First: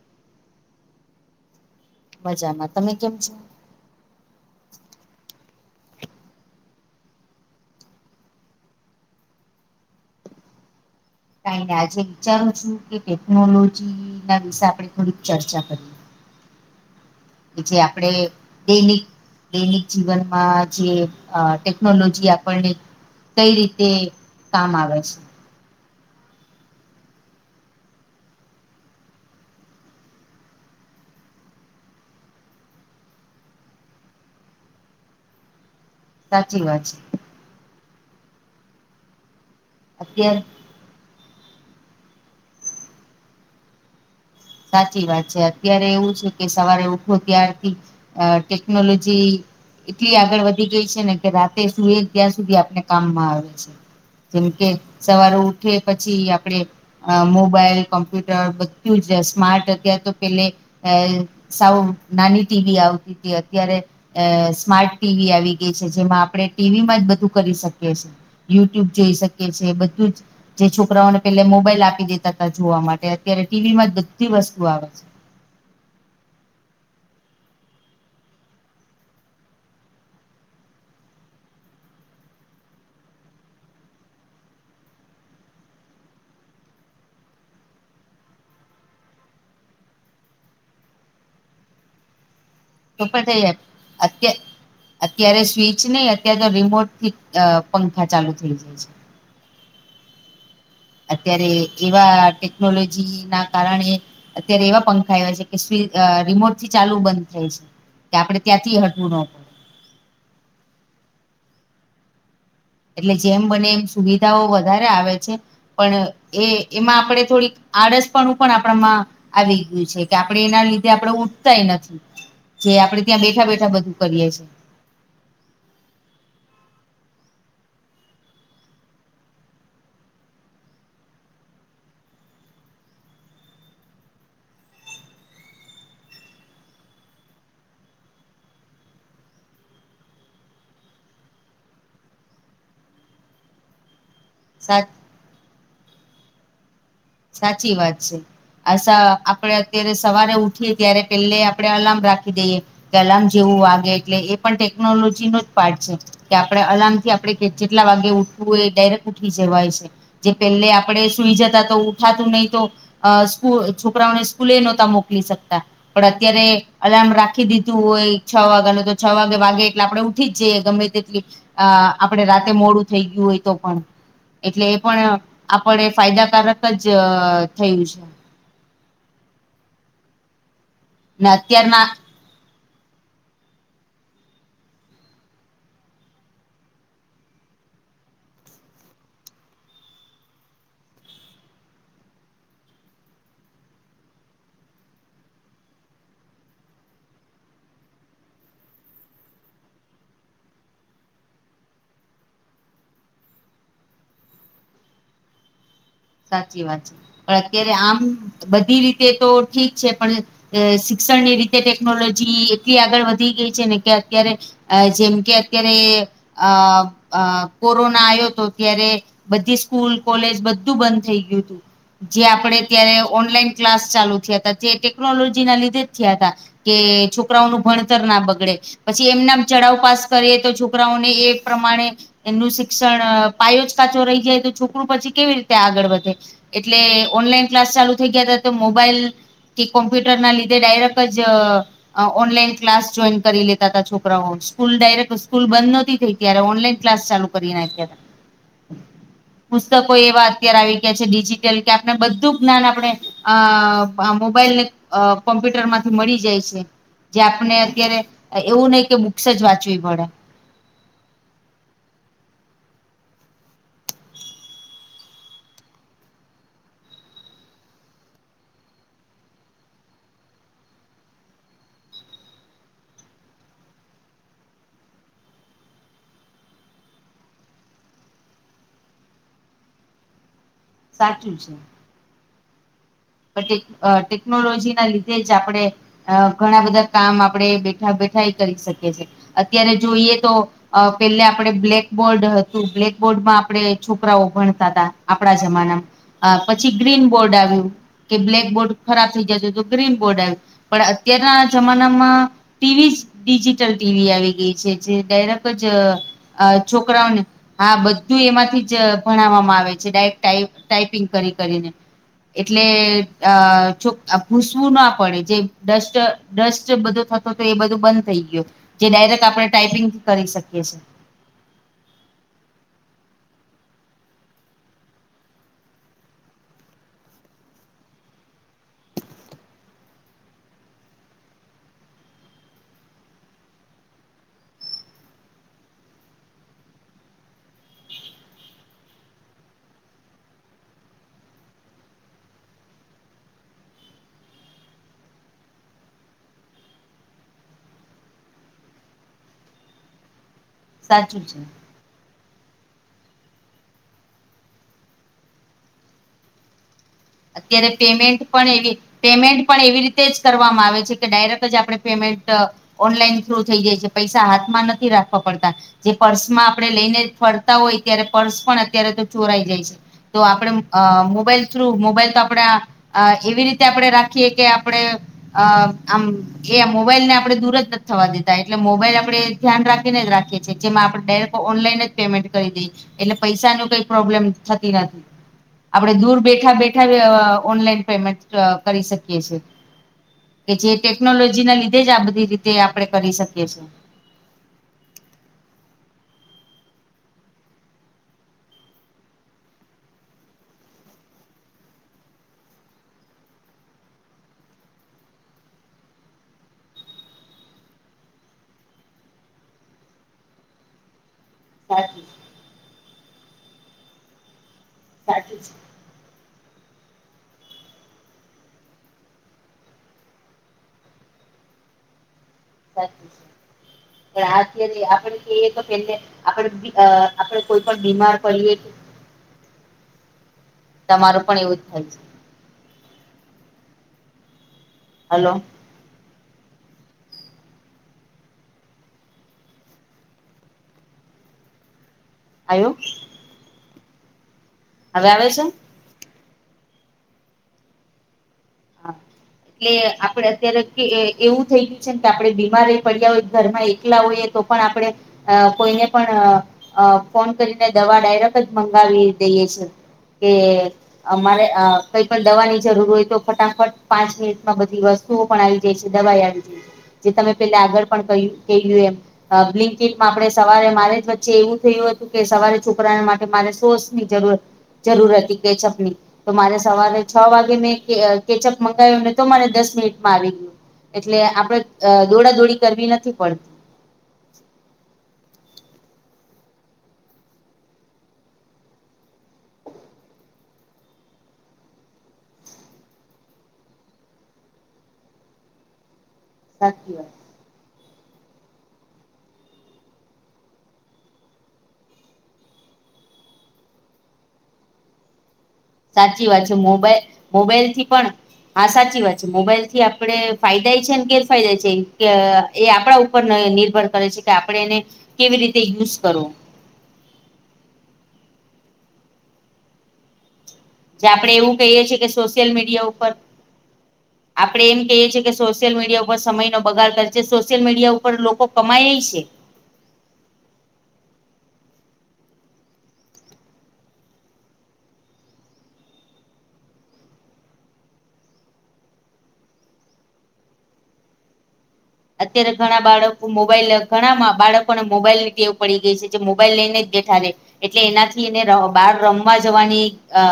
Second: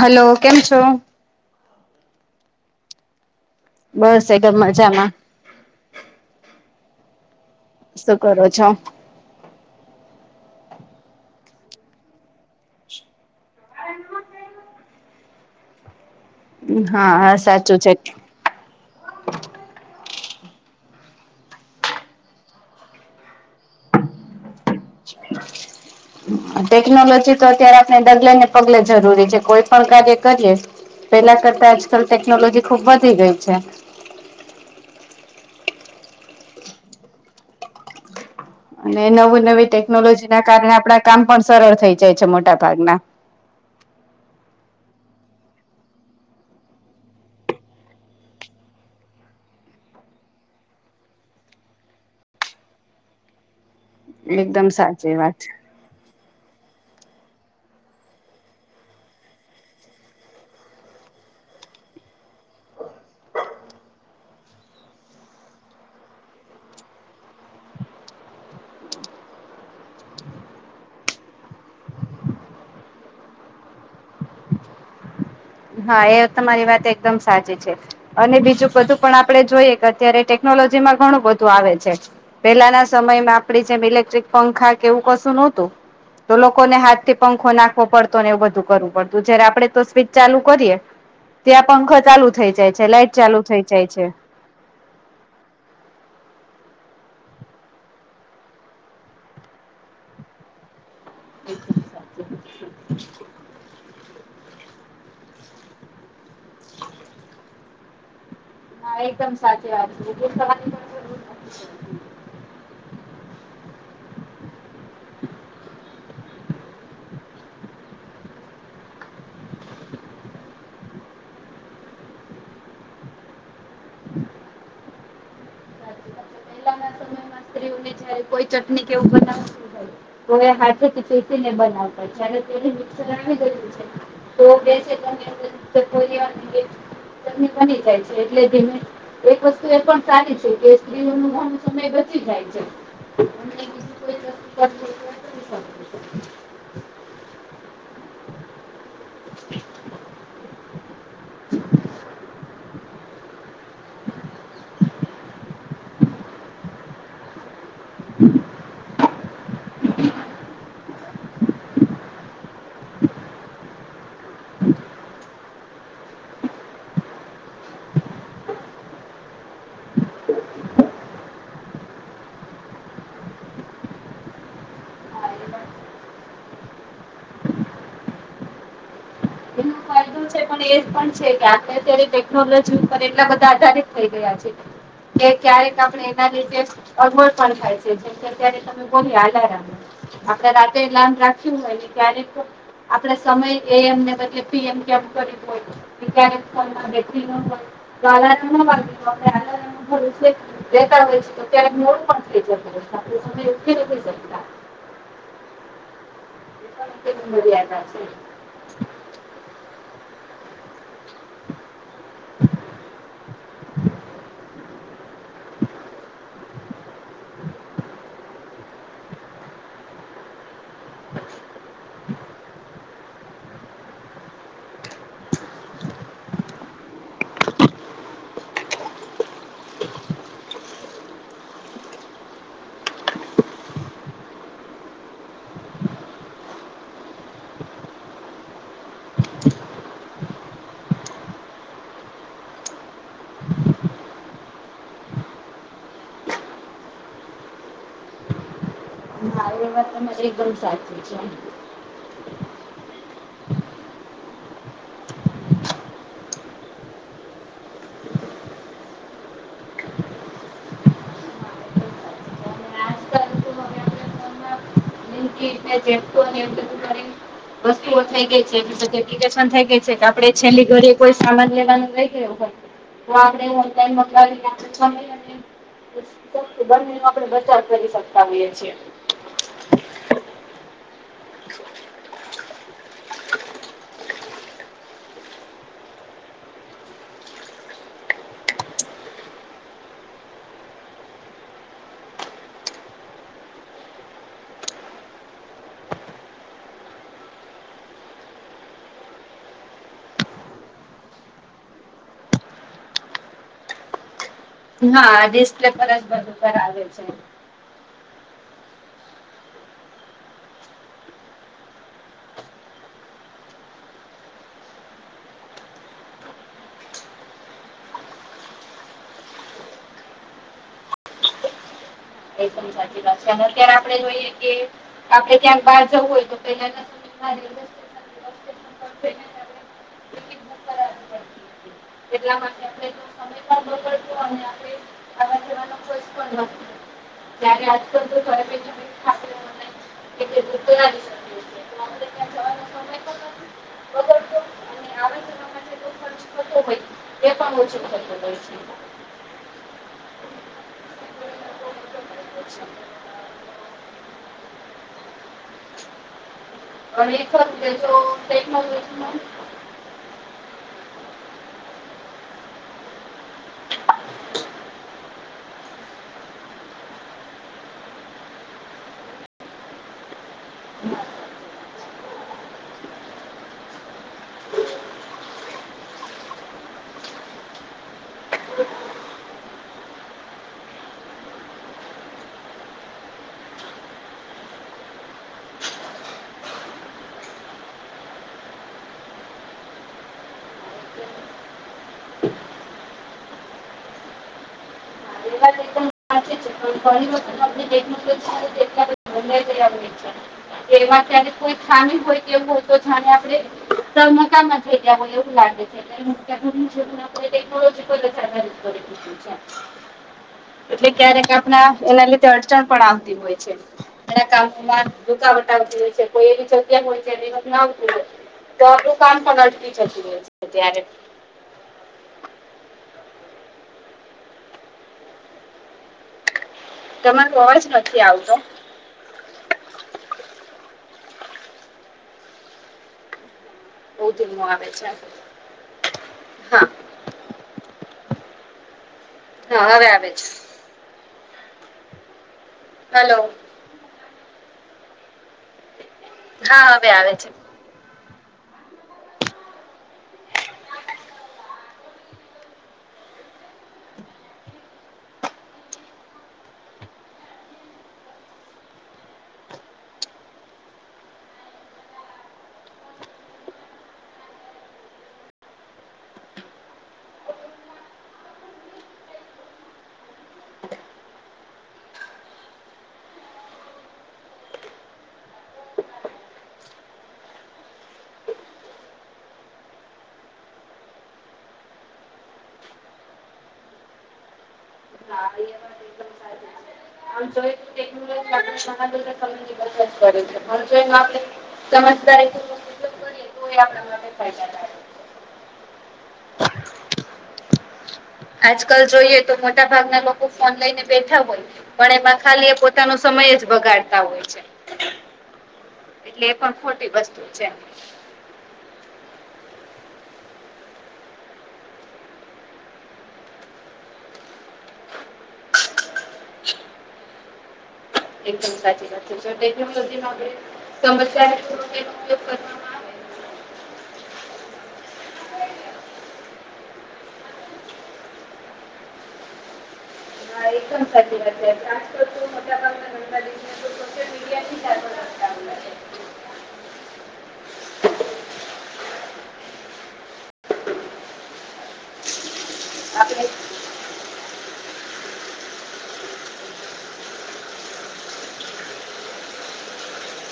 Hello, કેમ છો? મજામાં. તમે કેમ છો? બસ એકદમ મજામાં. શું કરો છો? કાયનય આજે વિચારું છું કે ટેકનોલોજી ના વિશે આપણે થોડીક ચર્ચા કરીએ. હમ હા હાસ કે જે આપડે. દૈનિક દૈનિક જીવનમાં જે ટેકનોલોજી આપણને કઈ રીતે કામ આવે છે? ટેકનોલોજી તો અત્યારે આપણે ડગલે ને પગલે જરૂરી છે, કોઈ પણ કાર્ય કરીએ પેલા કરતા આજકલ ટેકનોલોજી ખુબ વધી ગઈ છે. સાચી વાત છે. અને નવું નવી ટેકનોલોજી અત્યાર ના કારણે આપણા કામ પણ સરળ થઈ જાય છે, મોટા ભાગના. સાચી વાત છે, અત્યારે એવું છે કે સવારે ઉઠો ત્યારથી અ ટેકનોલોજી એટલી આગળ વધી ગઈ છે ને કે રાતે સુઈ ત્યાં સુધી આપને કામમાં આવે છે. જેમ કે એકદમ સાચી સવારે વાત ઉ કે પછી આપડે મોબાઈલ કોમ્પ્યુટર બધુજ રહેશે. સ્માર્ટ અત્યારે તો પેલે સાવ નાની ટીવી આવતી હતી. અત્યારે અ સ્માર્ટ ટીવી આવી ગઈ છે, જેમાં આપડણે ટીવી માં જ બધું કરી શકીએ છીએ. યુટ્યુબ જોઈ શકીએ છે. બધું જ. જે છોકરાઓને પેલા મોબાઈલ આપી દેતા હતા જોવા માટે અત્યારે ટીવી માં બધી વસ્તુ આવે છે. હા, એ તમારી વાત એકદમ સાચી છે. અને બીજું બધું પણ આપડે જોઈએ કે અત્યારે ટેકનોલોજી માં ઘણું બધું આવે છે. પેલાના સમયમાં આપડી જેમ, ઇલેક્ટ્રિક પંખા કે એવું કશું નહોતું. તો લોકોને હાથ થી પંખો નાખવો પડતો ને એવું બધું કરવું પડતું જયારે આપડે તો સ્વીચ ચાલુ કરીએે ત્યાં પંખો ચાલુ થઇ જાય છે. તો લાઈટ પણ ચાલુ થઈ થઇ જાય છે. અત્ય અત્યારે સ્વિચ નહી, અત્યારે તો રિમોટથી અ પંખા ચાલુ થઇ જાય છે. અત્યારે એવા ટેકનોલોજી ના કારણે. અત્યારે એવા પંખા આવ્યા છે, કે સ્વી રિમોટ થી ચાલુ બંધ થાય છે. આપડે ત્યાંથી હટવું ન પડે. સાચી વાત તમારી [inaudible] એટલે જેમ બને એમ સુવિધાઓ વધારે આવે છે, પણ એ એમાં આપણે થોડીક આળસપણું પણ આપણામાં આવી ગયું છે, કે આપણે એના લીધે આપડે ઉઠ ઉઠતા ય નથી જે આપડે ત્યાં બેઠા બેઠા બધું કરીએ છીએ. પહેલા ના સમયમાં સ્ત્રીઓનેજયારે કોઈ ચટણી કે એવું બનાવુંહોય તો એ હાથેથી પીસી ને બનાવતા જ્યારે અત્યારે મિક્સર આવી ગયું છે. તો બે સેકન્ડ ની અંદર [unintelligible] ચટની બની જાય છે. એટલે ધીમે એક વસ્તુ એ પણ સારી છે કે સ્ત્રી ઓ નો ઘણો સમય બચી જાય છે. સાચી સાચી વાત છે. અચ્છા આપડે અત્યારે સવારે ઉઠીએ ત્યારે પેલે આપણે અલાર્મ રાખી દઈએ. એલાર્મ જેવું વાગે એટલે એ પણ ટેકનોલોજી નો જ પાર્ટ છે. કે આપણે અલારમ થી આપણે જેટલા વાગે ઉઠવું હોય એ ડાયરેક્ટ ઉઠી જવાય છે. જે પેલે આપણેે સુઈ જતા તો ઉઠાતું નહી તો સ્કૂલ છોકરાઓને સ્કૂલે નહોતા મોકલી શકતા. પણ અત્યારે અલાર્મ રાખી દીધું હોય છ વાગ્યા નો તો છ વાગે વાગે એટલે આપડે ઉઠી જ જઇએ ગમે તેટલી આપણેે રાતે મોડું થઈ ગયું હોય તો પણ એટલે એ પણ આપણે ફાયદાકારક જ થયું છે. એનો ફાયદો છે. પણ એ પણ ને છે કે આપણે અત્યારના અત્યારે ટેકનોલોજી ઉપર એટલા બધા આધારિત થઈ ગયા છે. કે ક્યારેક આપણે એના લીધે અગવડ પણ થાય છે બોલી હાલ રા આપડે રાખ્યું હો એ ક્યારેક [unintelligible] આપડે સમય એએમ ને બદલે પીએમ કેમ કર્યુ હોય [unintelligible] [unintelligible] [unintelligible] સાચી વાત છે પણ અત્યારે આમ બધી રીતે તો ઠીક છે પણ શિક્ષણની રીતે ટેકનોલોજી એટલી આગળ વધી ગઈ છે ને કે અત્યારે જેમ કે અત્યારે કોરોના આવ્યો તો ત્યારે બધી સ્કૂલ, કોલેજ બધું બંધ થઈ ગયું હતું. જે આપણે ત્યારે ઓનલાઈન ક્લાસ ચાલુ થયા હતા જે ટેકનોલોજી ના લીધે જ થયા હતા. કે છોકરાઓ નું ભણતર ના બગડે પછી એમનમ ચડાવ પાસ કરીએ તો છોકરાઓને એ પ્રમાણે એમનું શિક્ષણ પાયો જ કાચો રહી જાય તો છોકરું પછી કેવી રીતે આગળ વધે એટલે ઓનલાઈન ક્લાસ ચાલુ થઈ ગયા હતા તો મોબાઈલ કે કોમ્પ્યુટર ના લીધે ડાયરેક્ટ જ ઓનલાઈન ક્લાસ જોઈન કરી લેતા હતા છોકરાઓ સ્કૂલ ડાયરેક્ટ સ્કૂલ બંધ નહોતી થઈ ત્યારે ઓનલાઈન ક્લાસ ચાલુ કરી નાખ્યા પુસ્તકો એવા અત્યારે આવી ગયા છે ડિજિટલ કે આપણે બધું જ્ઞાન આપણે હા મોબાઈલ ને કોમ્પ્યુટર માંથી મળી જાય છે. જે આપણે અત્યારે એવું નહિ કે બુક્સ જ વાંચવી પડે [unintelligible] વસ્તુઓ થઈ ગઈ છે કે એપ્લિકેશન થઈ ગઈ છે કે આપડે છેલ્લી ઘરે કોઈ સામાન લેવાનું થઈ ગયો હોય [unintelligible] બંને નો આપણે બચાવ કરી શકતા હોઈએ છીએ. સાચું છે. પછી ટેકનોલોજી ના લીધે જ આપણે ઘણા બધા કામ આપણે બેઠા બેઠા કરી શકીએ છીએ, અત્યારે જોઈએ તો પેલા આપડે બ્લેક બોર્ડ હતું બ્લેક બોર્ડ માં આપણે છોકરાઓ ભણતા હતા આપણા જમાનામાં આ પછી ગ્રીન બોર્ડ આવ્યું કે બ્લેક બોર્ડ ખરાબ થઇ જાતુ તો ગ્રીન બોર્ડ આવ્યું પણ અત્યારના જમાનામાં ટીવી જ ડિજિટલ ટીવી આવી ગઈ છે જે ડાયરેક્ટ જ છોકરાઓને હા બધું એમાંથી જ ભણાવવામાં આવે છે ટાઈપિંગ કરી કરીને એટલે જો ભૂસવું ના પડે જે ડસ્ટર જે ડસ્ટ બધો હવે એ બધું બંધ થઈ ગયું જે ડાયરેક્ટ આપણે ટાઈપિંગથી કરી શકી છીએ. એ સાચી વાત છે અને અત્યારે આપણે જોઈએ કે આપડે ત્યાંક બહાર જવું હોય તો પેલા હારે [inaudible] એટલા માટે અમને સમય પણ ન પડતો અને આપણે [unintelligible] [unintelligible] [unintelligible] [unintelligible] સાચું છે. [inaudible] અત્યારે પેમેન્ટ પણ એવી પેમેન્ટ પણ એવી રીતે જ કરવામાં આવે છે કે ડાયરેક્ટ જ આપણે પેમેન્ટ ઓનલાઈન થ્રુ થઈ જાય છે પૈસા હાથમાં નથી રાખવા પડતા. જે પર્સમાં આપણે લઈને ફરતા હોય ત્યારે પર્સ પણ અત્યારે તો ચોરાઈ જાય છે. તો આપણે અ મોબાઈલ થ્રુ મો મોબાઈલ તો આપણે એવી રીતે આપડણે રાખીએ કે આપડે અ આમ એ મોબાઈલ ને આપડણે દૂર જ નથી થવા દેતા એટલે મોબાઈલ આપડે ધ્યાન રાખીને જ રાખીએ છીએ જેમાં આપડે ઓનલાઈન જ પેમેન્ટ કરી દઈ એટલે પૈસા નું કઈ પ્રોબ્લેમ થતી નથી. આપણેે દૂર બેઠા બેઠા ઓનલાઈન પેમેન્ટ કરી શકીએ છે. કે જે ટેકનોલોજી ના લીધે જ આ બધી રીતે આપણે કરી શકીએ છે. [inaudible] [inaudible] એમાં ત્યારે કોઈ ખામી હોય [inaudible] આપડે [inaudible] હોય એવું લાગે છે. [inaudible] એટલે ક્યારેક આપણા સાચું એના લીધે અડચણ પણ આવતી હોય છે એના કામમાં સાચું છે રુકાવટ આવતી હોય છે. કોઈ એવી જગ્યા હોઈ જ્યાં નેટવર્ક ના આવતું હોય તો આપણું કામ પણ અટકી જતું હોય છે ત્યારે. [unintelligible] [unintelligible] આપણે કહીએ તો પેલે આપણે તમારો કોઈ અવાજ પણ નથી બીમાર આવતો પડીએ તમારું પણ એવું જ થાય છે. બહુ ધીમો આવે છે. હલો. હા હવે આવે છે. આયો. હલો. હવે આવે છે. હા હવે આવે છે. હા. એટલે આપડે અત્યારે એવું થઈ ગયું છે ને કે આપડે બીમાર પડ્યા હોય ઘરમાં એકલા હોઈએ તો પણ આપણે અ કોઈને પણ ફોન કરીને દવા ડાયરેક્ટ જ મંગાવી દઈએ છે. કે અમારે કઈ પણ દવાની જરૂર હોય તો ફટાફટ પાંચ મિનિટમાં બધી વસ્તુઓ પણ આવી જાય છે દવાઈ આવી જાય છે. જે તમે પેલા આગળ પણ કહ્યું કહ્યું એમ. બ્લીન્કીટ માં આપણે સવારે મારે જ વચ્ચે એવું થયું હતું કે સવારે છોકરા માટે મારે સોસની જરૂરત જરૂર હતી કેચઅપની તો મારે સવારે છ વાગે મેં કે કેચઅપ મંગાયું ને તો મારે દસ મિનિટમાં આવી ગયું. એટલે આપડે દોડાદોડી કરવી નથી પડતી. હા એ વાત એકદમ સાચી છે. આમ જોઈએ તો ટેકનોલોજી [inaudible] સમજદારી પૂર્વક ઉપયોગ કરીએ કરીે તો એ આપણા માટે ફાયદા કારક સાચી વાત. આજકાલ જોઈએ તો મોટા ભાગના લોકો ફોન લઈને બેઠા હોય પણ એમાં ખાલી એ પોતાનો સમય જ બગાડતા હોય છે. સાચી વાત છે મોબાઈલ મોબાઈલ થી પણ હા સાચી વાત છે, મોબાઈલ થી આપડે ફાયદાય છે અને ગેરફાયદાય છે ક એ આપડા ઉપર નિર્ભર કરે છે કે આપડે એને કેવી રીતે યુઝ કરવુ એકદમ સાચી વાત છે [inaudible] જે આપડે એવું કહીએ છીએ કે સોશિયલ મીડિયા ઉપર આપડે એમ કહીએ છીએ કે સોશિયલ મીડિયા ઉપર સમય નો બગાડ કરે છે સોશિયલ મીડિયા ઉપર લોકો કમાયેય છે. હા એકદમ સાચી વાત છે. [inaudible] અત્યારે ઘણા બાળકો મોબાઈલ ઘણામાં બાળકોને મોબાઈલ ની ટેવ પડી ગઈ છે, જે મોબાઈલ લઈને જ બેઠા રે એટલે એનાથી ર એને બાર રમવા જવાની અ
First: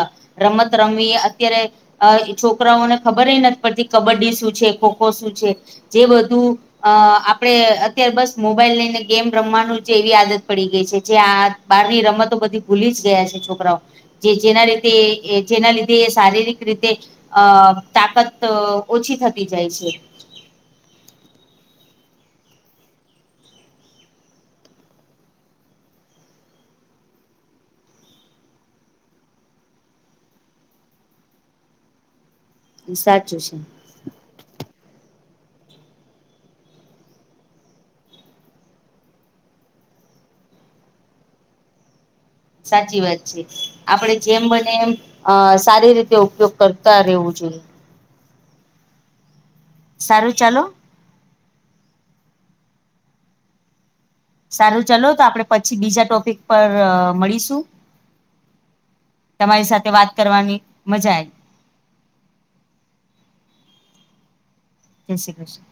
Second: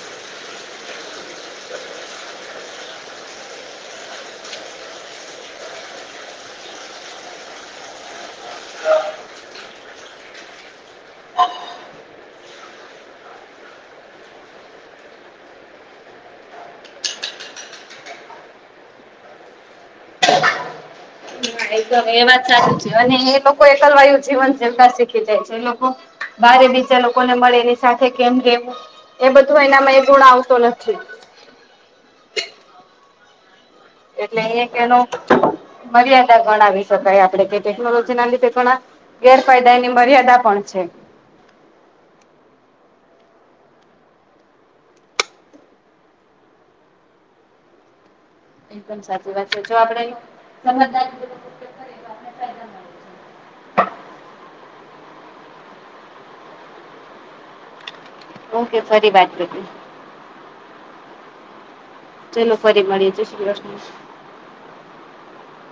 રમત રમવી અત્યારે અ છોકરાઓને ખબરેય નથ પડતી કબડ્ડી શું છે ખોખો શું છે જે બધું અ આપડે અત્યારે બસ મોબાઈલ લઈને ગેમ રમવાનું જે એવી આદત પડી ગઈ છે જે આ બારની રમતો બધી ભૂલી જ ગયા છે છોકરાઓ જે જેના રીતે એ જેના લીધે એ શારીરિક રીતે અ તાકત ઓછી થતી જાય છે. હા એ વાત સાચી છે અને એ લોકો એકલવાયું જીવન જીવતા શીખી જાય છે એ લોકો બારે બીજા લોકોને મળે એની સાથે કેમ કેમ એ બધું એનામાં એ ગુણ આવતો નથી. સાચું છે. એટલે એક એનો મર્યાદા ગણાવી શકાય આપડે કે ટેકનોલોજીના લીધે ઘણા ગેરફાયદા એની મર્યાદા પણ છે. સાચી વાત છે આપડે જેમ બને એમ. અ સારી રીતે ઉપયોગ કરતા રેવું જોઈએ. એકદમ સાચી વાત છે જો આપડે એનુ સારું ચાલો સમજદારીપૂર્વક સારું ચાલો તો આપડે પછી બીજા ટોપિક પર મળીશું. ઓકે ફરી વાત કરીએ તમારી સાથે વાત કરવાની મજા આય ચલો ફરી મળીએ જે શ્રી ક્રષ્ણ. જે શ્રી ક્રષ્ણ